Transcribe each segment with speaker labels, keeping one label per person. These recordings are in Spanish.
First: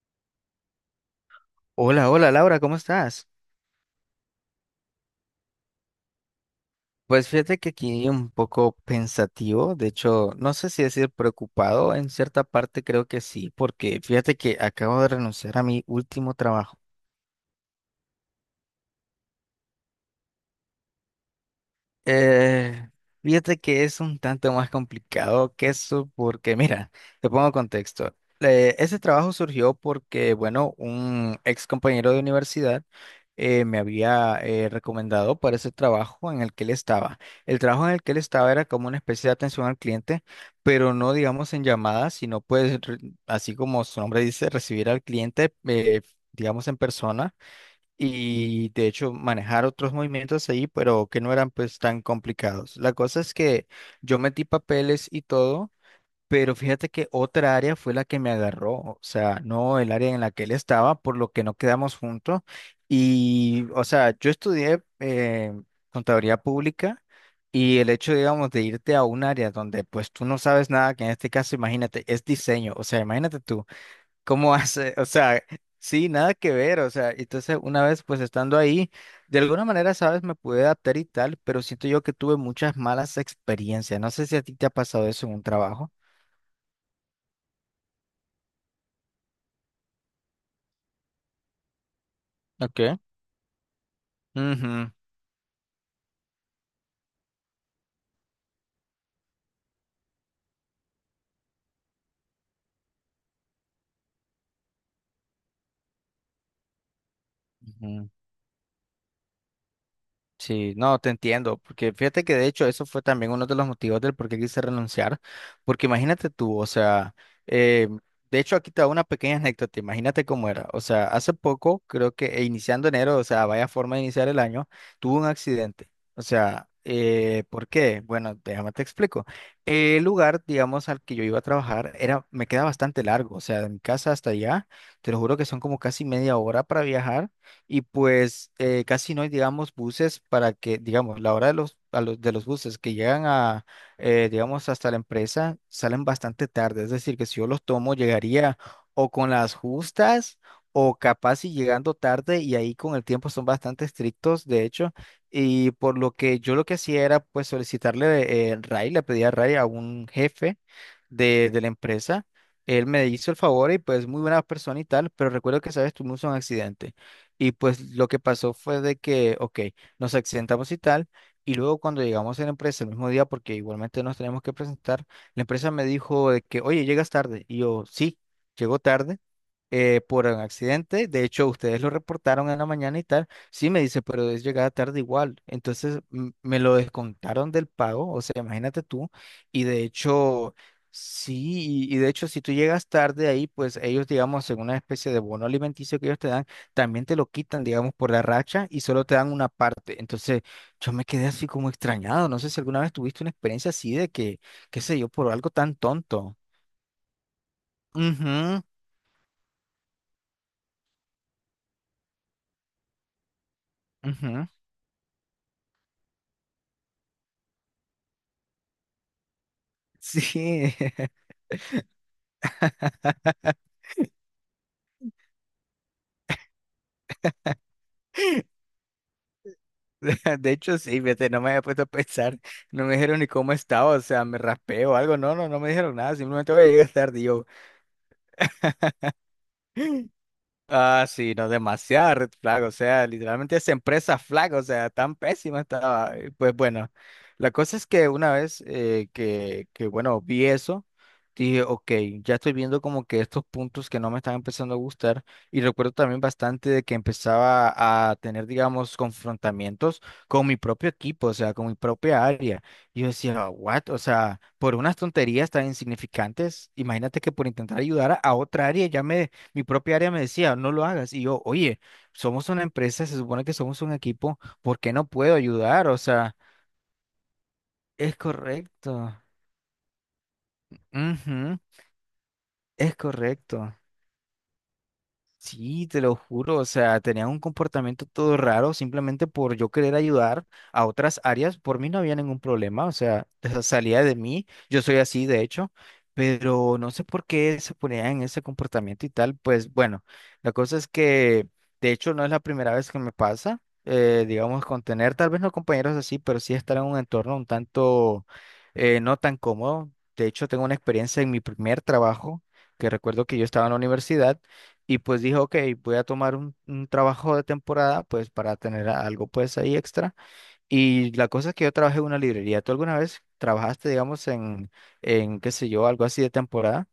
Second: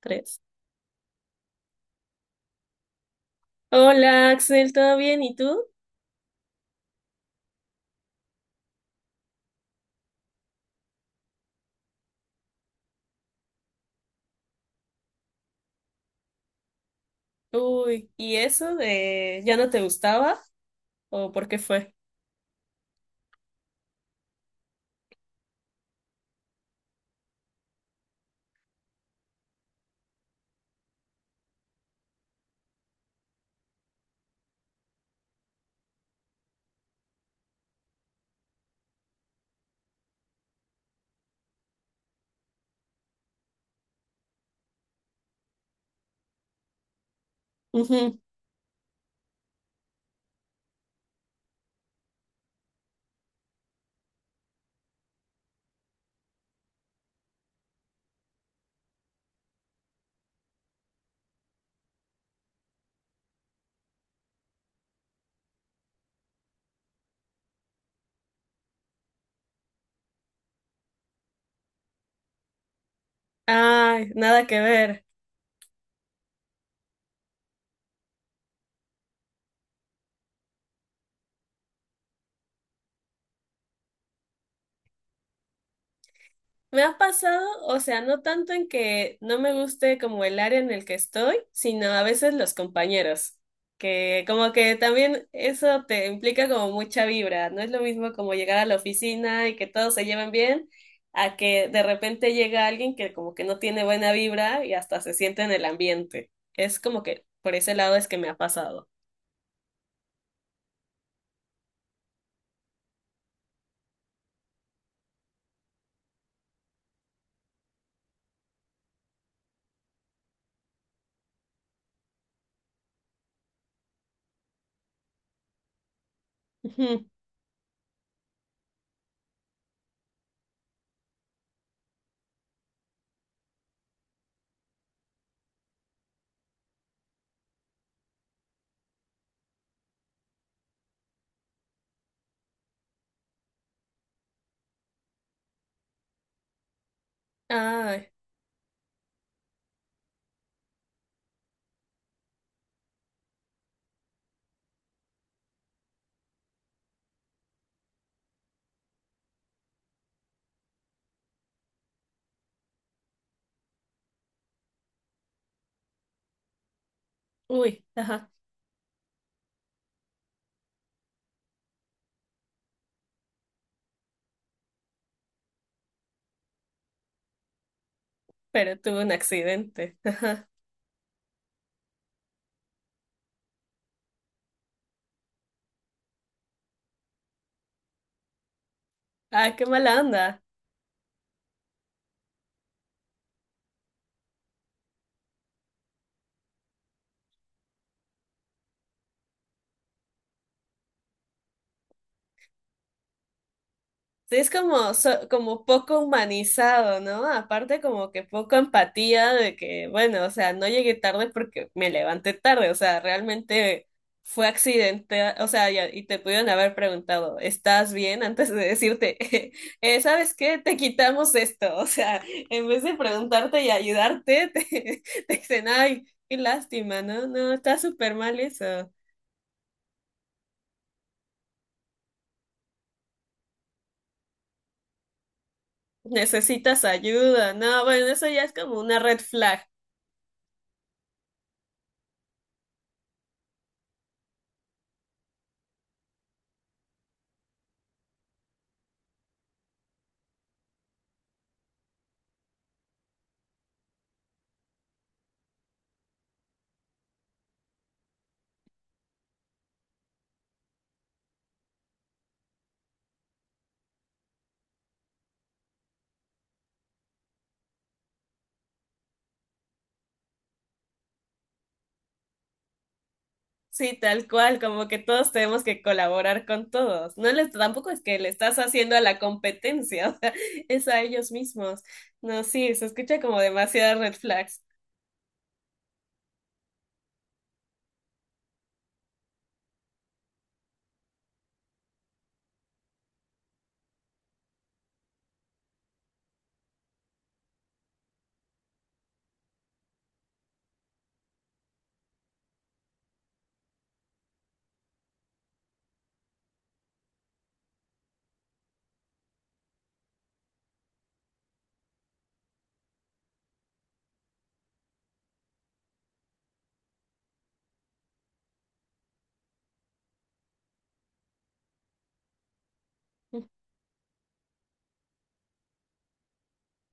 Speaker 1: Tres.
Speaker 2: Hola, hola Laura, ¿cómo estás?
Speaker 1: Hola, Axel, ¿todo bien? ¿Y tú?
Speaker 2: Pues fíjate que aquí un poco pensativo, de hecho, no sé si decir preocupado, en cierta parte creo que sí, porque fíjate que acabo de renunciar a mi último trabajo.
Speaker 1: Uy, ¿y eso de ya no te gustaba? ¿O por qué fue?
Speaker 2: Eh, Fíjate que es un tanto más complicado que eso porque, mira, te pongo contexto. Ese trabajo surgió porque, bueno, un ex compañero de universidad me había recomendado para ese trabajo en el que él estaba. El trabajo en el que él estaba era como una especie de atención al cliente, pero no, digamos, en llamadas, sino pues, así como su nombre dice, recibir al cliente, digamos, en persona
Speaker 1: Ujú.
Speaker 2: y de hecho manejar otros movimientos ahí, pero que no eran pues tan complicados. La cosa es que yo metí papeles y todo, pero fíjate que otra área fue la que me agarró, o sea, no el área en la que él estaba, por lo que no quedamos juntos. Y, o sea, yo estudié contaduría pública. Y el hecho, digamos, de irte a un área donde pues tú no sabes nada, que en este caso, imagínate, es diseño, o sea, imagínate tú,
Speaker 1: Ay, nada
Speaker 2: ¿cómo
Speaker 1: que
Speaker 2: hace?
Speaker 1: ver.
Speaker 2: O sea, sí, nada que ver. O sea, entonces una vez pues estando ahí, de alguna manera, sabes, me pude adaptar y tal, pero siento yo que tuve muchas malas experiencias. No sé si a ti te ha pasado eso en un trabajo.
Speaker 1: Me ha pasado, o sea, no tanto en que no me guste como el área en el que estoy, sino a veces los
Speaker 2: Okay.
Speaker 1: compañeros, que como que
Speaker 2: Ujú,
Speaker 1: también eso te implica como mucha vibra, no es lo mismo como llegar a la oficina y que todos se lleven bien, a que de repente llega alguien que como que no tiene buena vibra y hasta se siente en el ambiente. Es como que por ese lado es
Speaker 2: ujú.
Speaker 1: que me ha pasado.
Speaker 2: Sí, no, te entiendo, porque fíjate que de hecho eso fue también uno de los motivos del por qué quise renunciar, porque imagínate tú, o sea, eh, de hecho aquí te hago una pequeña anécdota, imagínate cómo era, o sea, hace poco, creo que iniciando enero, o sea, vaya forma de iniciar el año, tuve un accidente, o sea,
Speaker 1: Ujú.
Speaker 2: ¿por qué? Bueno, déjame te explico. El lugar, digamos, al que yo iba a trabajar era, me queda bastante largo, o sea, de mi casa hasta allá, te lo juro que son como casi media hora para viajar y pues casi no hay, digamos, buses para que, digamos, la hora de los buses que llegan a, digamos, hasta la empresa salen bastante tarde. Es decir, que si yo los tomo,
Speaker 1: Ay,
Speaker 2: llegaría o con las justas o capaz y llegando tarde y ahí con el tiempo son bastante estrictos, de hecho. Y por lo que yo lo que hacía era pues solicitarle RAI, le pedía RAI a I a un jefe de la empresa. Él me hizo el favor y pues muy buena persona y tal, pero recuerdo que, sabes, tuvimos un accidente. Y pues
Speaker 1: uy,
Speaker 2: lo que
Speaker 1: ajá,
Speaker 2: pasó fue de que, ok, nos accidentamos y tal, y luego cuando llegamos a la empresa el mismo día, porque igualmente nos tenemos que presentar, la empresa me dijo de que, oye, llegas tarde. Y yo, sí,
Speaker 1: pero
Speaker 2: llegó
Speaker 1: tuve un
Speaker 2: tarde
Speaker 1: accidente.
Speaker 2: por un
Speaker 1: Ajá.
Speaker 2: accidente. De hecho, ustedes lo reportaron en la mañana y tal. Sí, me dice, pero es llegada tarde igual. Entonces me lo descontaron del pago, o sea, imagínate tú.
Speaker 1: Ay,
Speaker 2: Y
Speaker 1: qué
Speaker 2: de
Speaker 1: mala onda.
Speaker 2: hecho... Sí, y de hecho, si tú llegas tarde ahí, pues ellos, digamos, en una especie de bono alimenticio que ellos te dan, también te lo quitan, digamos, por la racha y solo te dan una parte. Entonces, yo me quedé así como extrañado. No sé si alguna vez tuviste una experiencia así de
Speaker 1: Sí,
Speaker 2: que,
Speaker 1: es
Speaker 2: qué
Speaker 1: como,
Speaker 2: sé yo, por algo
Speaker 1: como
Speaker 2: tan
Speaker 1: poco
Speaker 2: tonto.
Speaker 1: humanizado, ¿no? Aparte como que poco
Speaker 2: Ujú,
Speaker 1: empatía de que, bueno, o sea, no llegué tarde porque me levanté tarde, o sea, realmente fue
Speaker 2: ujú.
Speaker 1: accidente, o sea, y te pudieron haber preguntado, ¿estás bien? Antes de decirte, ¿sabes qué?
Speaker 2: Sí,
Speaker 1: Te quitamos esto, o sea, en vez de preguntarte y ayudarte, te dicen, ay, qué lástima, ¿no? No, está súper mal eso.
Speaker 2: de hecho sí, fíjate, no me había puesto a pensar, no me dijeron ni cómo estaba, o sea, me raspé o algo, no, no, no me dijeron nada, simplemente voy a
Speaker 1: Necesitas
Speaker 2: llegar tarde y yo.
Speaker 1: ayuda, no, bueno, eso ya es como una red flag.
Speaker 2: Ah, sí, no, demasiada red flag, o sea, literalmente esa empresa flag, o sea, tan pésima estaba. Y pues bueno, la cosa es que una vez bueno, vi eso, dije, ok, ya estoy viendo como que estos puntos que no me están empezando a gustar. Y recuerdo también bastante de que empezaba a tener, digamos, confrontamientos con mi propio equipo, o sea, con mi propia área. Y yo decía, what? O sea, por unas tonterías tan insignificantes, imagínate que por intentar ayudar a otra área ya me mi propia área me decía, no lo hagas. Y yo, oye, somos una empresa, se supone que somos un
Speaker 1: Sí, tal
Speaker 2: equipo,
Speaker 1: cual,
Speaker 2: ¿por
Speaker 1: como
Speaker 2: qué
Speaker 1: que
Speaker 2: no
Speaker 1: todos
Speaker 2: puedo
Speaker 1: tenemos que
Speaker 2: ayudar? O sea,
Speaker 1: colaborar con todos. No les, tampoco es
Speaker 2: es
Speaker 1: que le estás haciendo a
Speaker 2: correcto.
Speaker 1: la competencia, o sea, es a ellos
Speaker 2: Ujú,
Speaker 1: mismos. No, sí, se
Speaker 2: es
Speaker 1: escucha como
Speaker 2: correcto.
Speaker 1: demasiadas red flags.
Speaker 2: Sí, te lo juro, o sea, tenían un comportamiento todo raro simplemente por yo querer ayudar a otras áreas, por mí no había ningún problema, o sea, esa salía de mí, yo soy así de hecho, pero no sé por qué se ponían en ese comportamiento y tal, pues bueno, la cosa es que de hecho no es la primera vez que me pasa, digamos, con tener tal vez no compañeros así, pero sí estar en un entorno un tanto no tan cómodo, de hecho tengo una experiencia en mi primer trabajo, que recuerdo que yo estaba en la universidad, y pues dije, ok, voy a tomar un trabajo de temporada, pues para tener algo pues ahí extra. Y la cosa es que yo trabajé en una librería. ¿Tú alguna vez trabajaste, digamos, en qué sé yo, algo así de temporada?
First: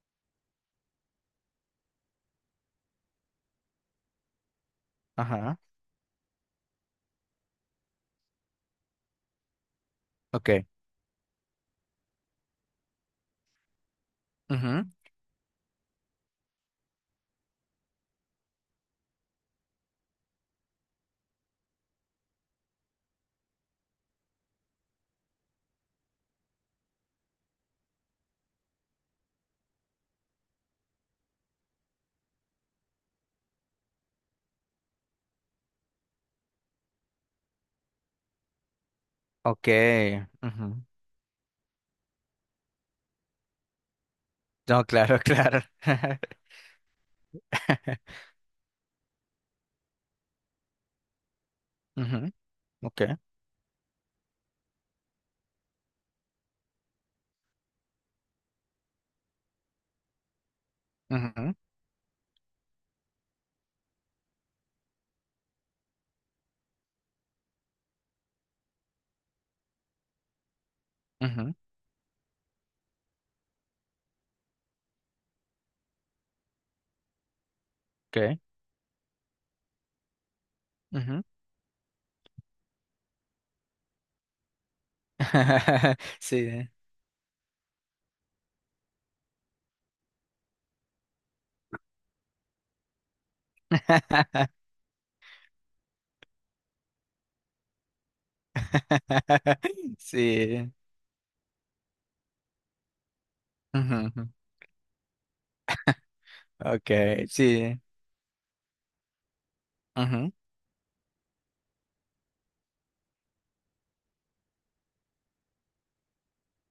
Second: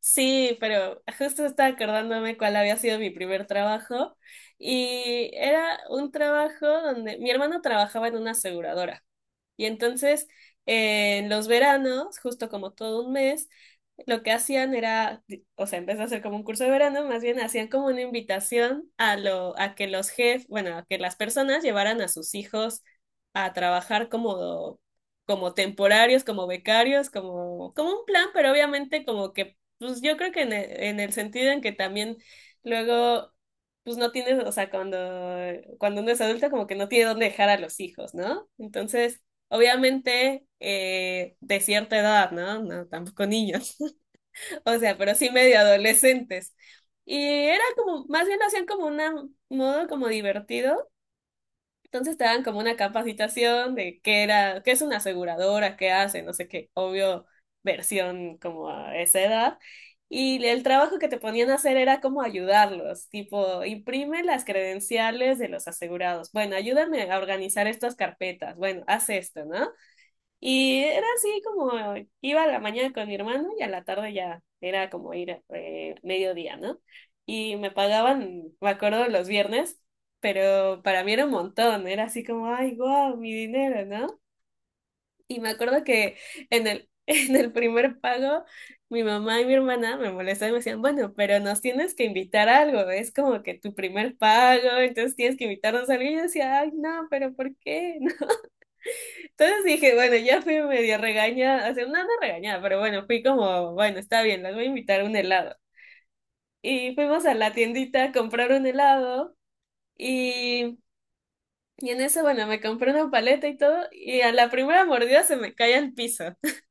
Speaker 1: Sí, pero justo estaba acordándome cuál había sido mi primer trabajo y
Speaker 2: Ajá,
Speaker 1: era un trabajo donde mi hermano trabajaba en una aseguradora. Y entonces,
Speaker 2: ok.
Speaker 1: en los veranos, justo como todo un mes, lo que hacían
Speaker 2: Ujú,
Speaker 1: era, o sea, en vez de hacer como un curso de verano, más bien hacían como una invitación a que los jefes, bueno, a que las personas llevaran a sus hijos a trabajar como, como temporarios, como becarios, como, como un plan, pero obviamente como que, pues yo creo que en el sentido en que también luego, pues no tienes, o sea, cuando, cuando uno es adulto como que no tiene dónde dejar a los hijos, ¿no? Entonces,
Speaker 2: ok,
Speaker 1: obviamente
Speaker 2: ujú.
Speaker 1: de cierta edad, ¿no? No, tampoco niños, o
Speaker 2: No,
Speaker 1: sea, pero
Speaker 2: claro,
Speaker 1: sí medio
Speaker 2: claro.
Speaker 1: adolescentes. Y era como, más bien lo hacían como un modo como divertido. Entonces te
Speaker 2: Ujú,
Speaker 1: daban como una
Speaker 2: ok,
Speaker 1: capacitación de qué era, qué es una aseguradora, qué hace, no sé qué, obvio, versión como a esa edad. Y el trabajo que te ponían a
Speaker 2: ujú,
Speaker 1: hacer era como ayudarlos, tipo, imprime las credenciales de los asegurados. Bueno, ayúdame a organizar estas carpetas. Bueno, haz esto, ¿no? Y era así
Speaker 2: ujú,
Speaker 1: como iba a la mañana con mi hermano y a la tarde ya era como ir mediodía, ¿no? Y me
Speaker 2: ok,
Speaker 1: pagaban, me acuerdo, los viernes, pero para mí
Speaker 2: ujú.
Speaker 1: era un montón, era así como, ay, guau, mi dinero, ¿no? Y me acuerdo que en
Speaker 2: Sí.
Speaker 1: el, en el primer pago mi mamá y mi hermana me molestaban y me decían, bueno, pero nos tienes que invitar a algo, es como que tu primer pago, entonces tienes que invitarnos a algo. Y yo decía, ay, no, pero ¿por qué? Entonces dije, bueno, ya fui
Speaker 2: Sí.
Speaker 1: medio regañada, o sea, no, no regañada, pero bueno, fui como, bueno, está
Speaker 2: Ujú,
Speaker 1: bien, las voy a invitar a un helado.
Speaker 2: ok,
Speaker 1: Y fuimos a la
Speaker 2: sí.
Speaker 1: tiendita a comprar un helado
Speaker 2: Ujú.
Speaker 1: y, y en eso, bueno, me compré una paleta y todo y a la primera mordida se me cae al piso.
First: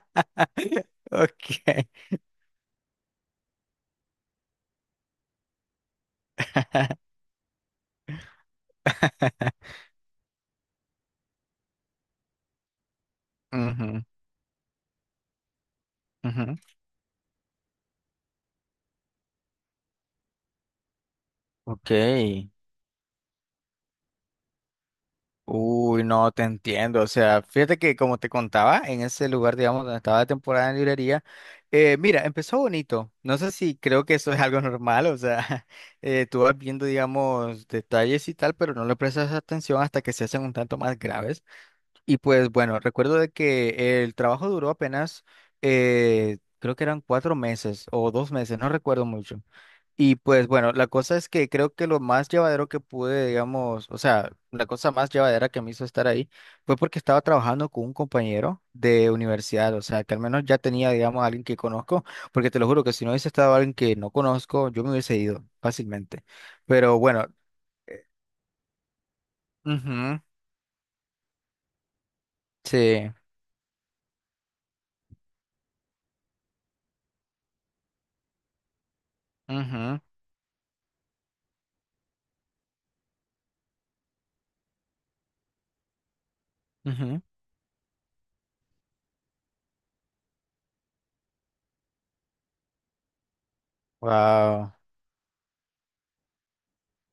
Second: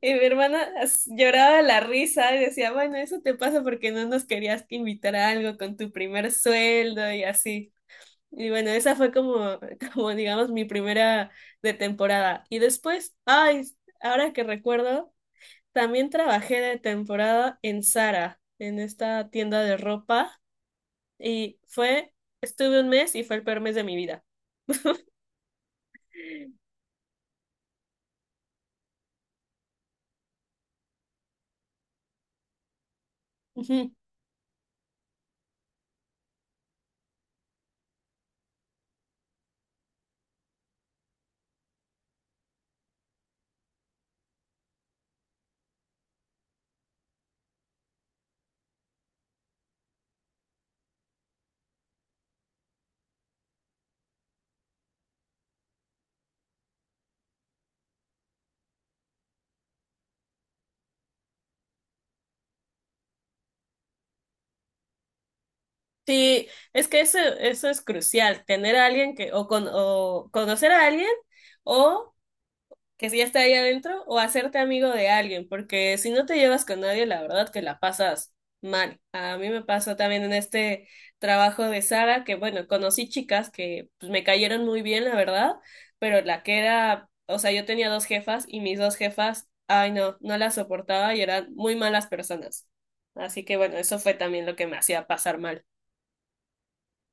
Speaker 1: Y mi hermana lloraba de
Speaker 2: Ok.
Speaker 1: la risa y decía, bueno, eso te pasa porque no nos querías invitar a algo con tu primer sueldo y así. Y bueno, esa fue como, como digamos, mi primera de temporada. Y después, ay,
Speaker 2: Ujú,
Speaker 1: ahora que recuerdo, también
Speaker 2: ujú.
Speaker 1: trabajé de temporada en Zara, en esta tienda de ropa. Y
Speaker 2: Ok.
Speaker 1: fue, estuve un mes y fue el peor mes de mi vida.
Speaker 2: Uy, no, te entiendo. O sea, fíjate que como te contaba, en ese lugar, digamos, donde estaba de temporada en librería, mira, empezó bonito. No sé si
Speaker 1: Ujú.
Speaker 2: creo que eso es algo normal, o sea, tú vas viendo, digamos, detalles y tal, pero no le prestas atención hasta que se hacen un tanto más graves. Y pues bueno, recuerdo de que el trabajo duró apenas, creo que eran cuatro meses o dos meses, no recuerdo mucho. Y pues bueno, la cosa es que creo que lo más llevadero que pude, digamos, o sea, la cosa más llevadera que me hizo estar ahí fue porque estaba trabajando con un compañero de universidad, o sea, que al menos ya tenía, digamos, a alguien que conozco, porque te lo juro que si no hubiese estado alguien que no conozco, yo me hubiese ido fácilmente.
Speaker 1: Sí, es
Speaker 2: Pero
Speaker 1: que eso,
Speaker 2: bueno,
Speaker 1: eso es crucial, tener a alguien que, o, con,
Speaker 2: ujú,
Speaker 1: o conocer a alguien, o que
Speaker 2: sí,
Speaker 1: si ya está ahí adentro o hacerte amigo de alguien, porque si no te llevas con nadie, la verdad que la pasas mal. A mí me pasó
Speaker 2: ujú,
Speaker 1: también en este trabajo de Sara, que bueno, conocí chicas que pues, me cayeron muy bien, la verdad, pero la que era,
Speaker 2: ujú,
Speaker 1: o sea, yo tenía 2 jefas y mis 2 jefas, ay no, no las soportaba y eran muy malas personas. Así que bueno, eso fue también lo que
Speaker 2: wow.
Speaker 1: me hacía pasar mal.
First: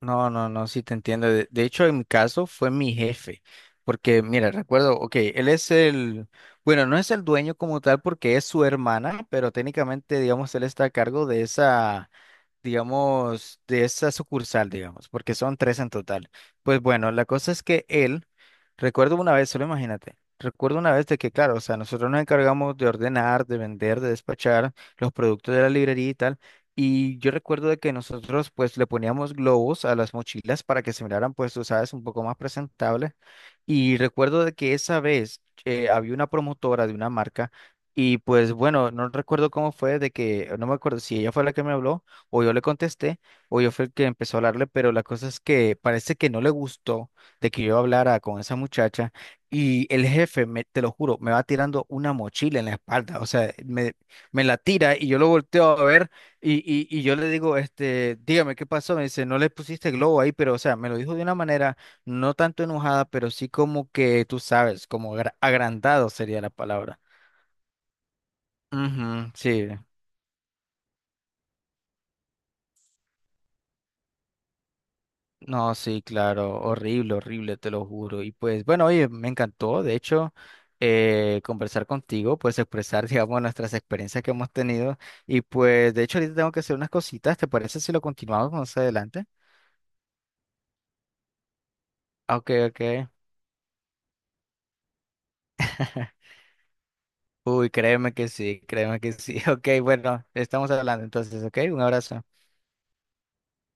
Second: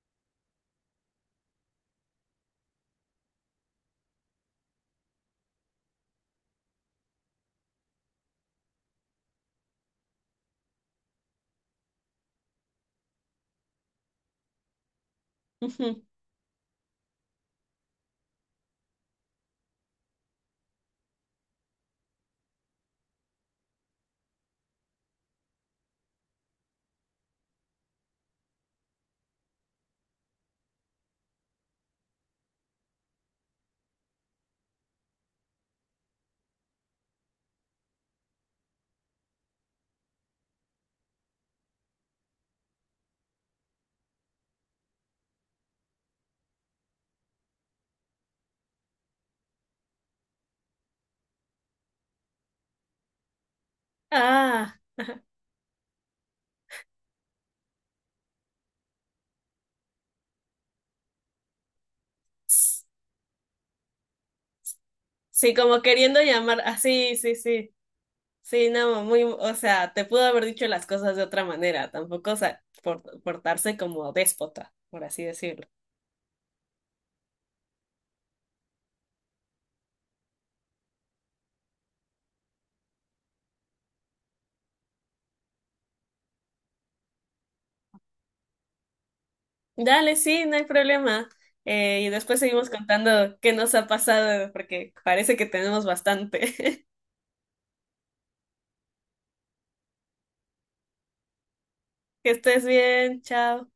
Speaker 2: No, no, no, sí te entiendo. De hecho, en mi caso fue mi jefe, porque mira, recuerdo, ok, él es el, bueno, no es el dueño como tal porque es su hermana, pero técnicamente, digamos, él está a cargo de esa digamos, de esa sucursal, digamos, porque son tres en
Speaker 1: Ujú.
Speaker 2: total. Pues bueno, la cosa es que él, recuerdo una vez, solo imagínate, recuerdo una vez de que, claro, o sea, nosotros nos encargamos de ordenar, de vender, de despachar los productos de la librería y tal. Y yo recuerdo de que nosotros pues le poníamos globos a las mochilas para que se miraran pues, tú sabes, un poco más presentables. Y recuerdo de que esa vez había una promotora de una marca y pues bueno, no recuerdo cómo fue de que, no me acuerdo si ella fue la que me habló o yo le contesté, o yo fui el que empezó a hablarle, pero la cosa es que parece que no le gustó de que yo hablara con esa muchacha y el jefe, me, te lo juro, me va tirando una mochila en la espalda, o sea, me la
Speaker 1: Ah,
Speaker 2: tira y yo lo volteo a ver y yo le digo, este, dígame qué pasó, me dice, no le pusiste globo ahí, pero o sea, me lo dijo de una manera no tanto enojada, pero sí como que tú sabes, como
Speaker 1: sí, como
Speaker 2: agrandado
Speaker 1: queriendo
Speaker 2: sería la
Speaker 1: llamar,
Speaker 2: palabra.
Speaker 1: así, sí, sí. Sí. Sí, no, muy,
Speaker 2: Ujú,
Speaker 1: o
Speaker 2: sí.
Speaker 1: sea, te pudo haber dicho las cosas de otra manera, tampoco, o sea, portarse como déspota, por así decirlo.
Speaker 2: No, sí, claro, horrible, horrible, te lo juro. Y pues, bueno, oye, me encantó, de hecho, conversar contigo, pues expresar, digamos, nuestras experiencias que hemos tenido. Y pues, de hecho, ahorita tengo que hacer unas cositas, ¿te parece si lo continuamos más adelante?
Speaker 1: Dale, sí, no hay problema. Y después
Speaker 2: Ok,
Speaker 1: seguimos
Speaker 2: ok.
Speaker 1: contando qué nos ha pasado, porque parece que tenemos bastante.
Speaker 2: Uy, créeme que sí, créeme que sí. Ok, bueno, estamos hablando entonces, ok, un abrazo.
Speaker 1: Que estés bien, chao.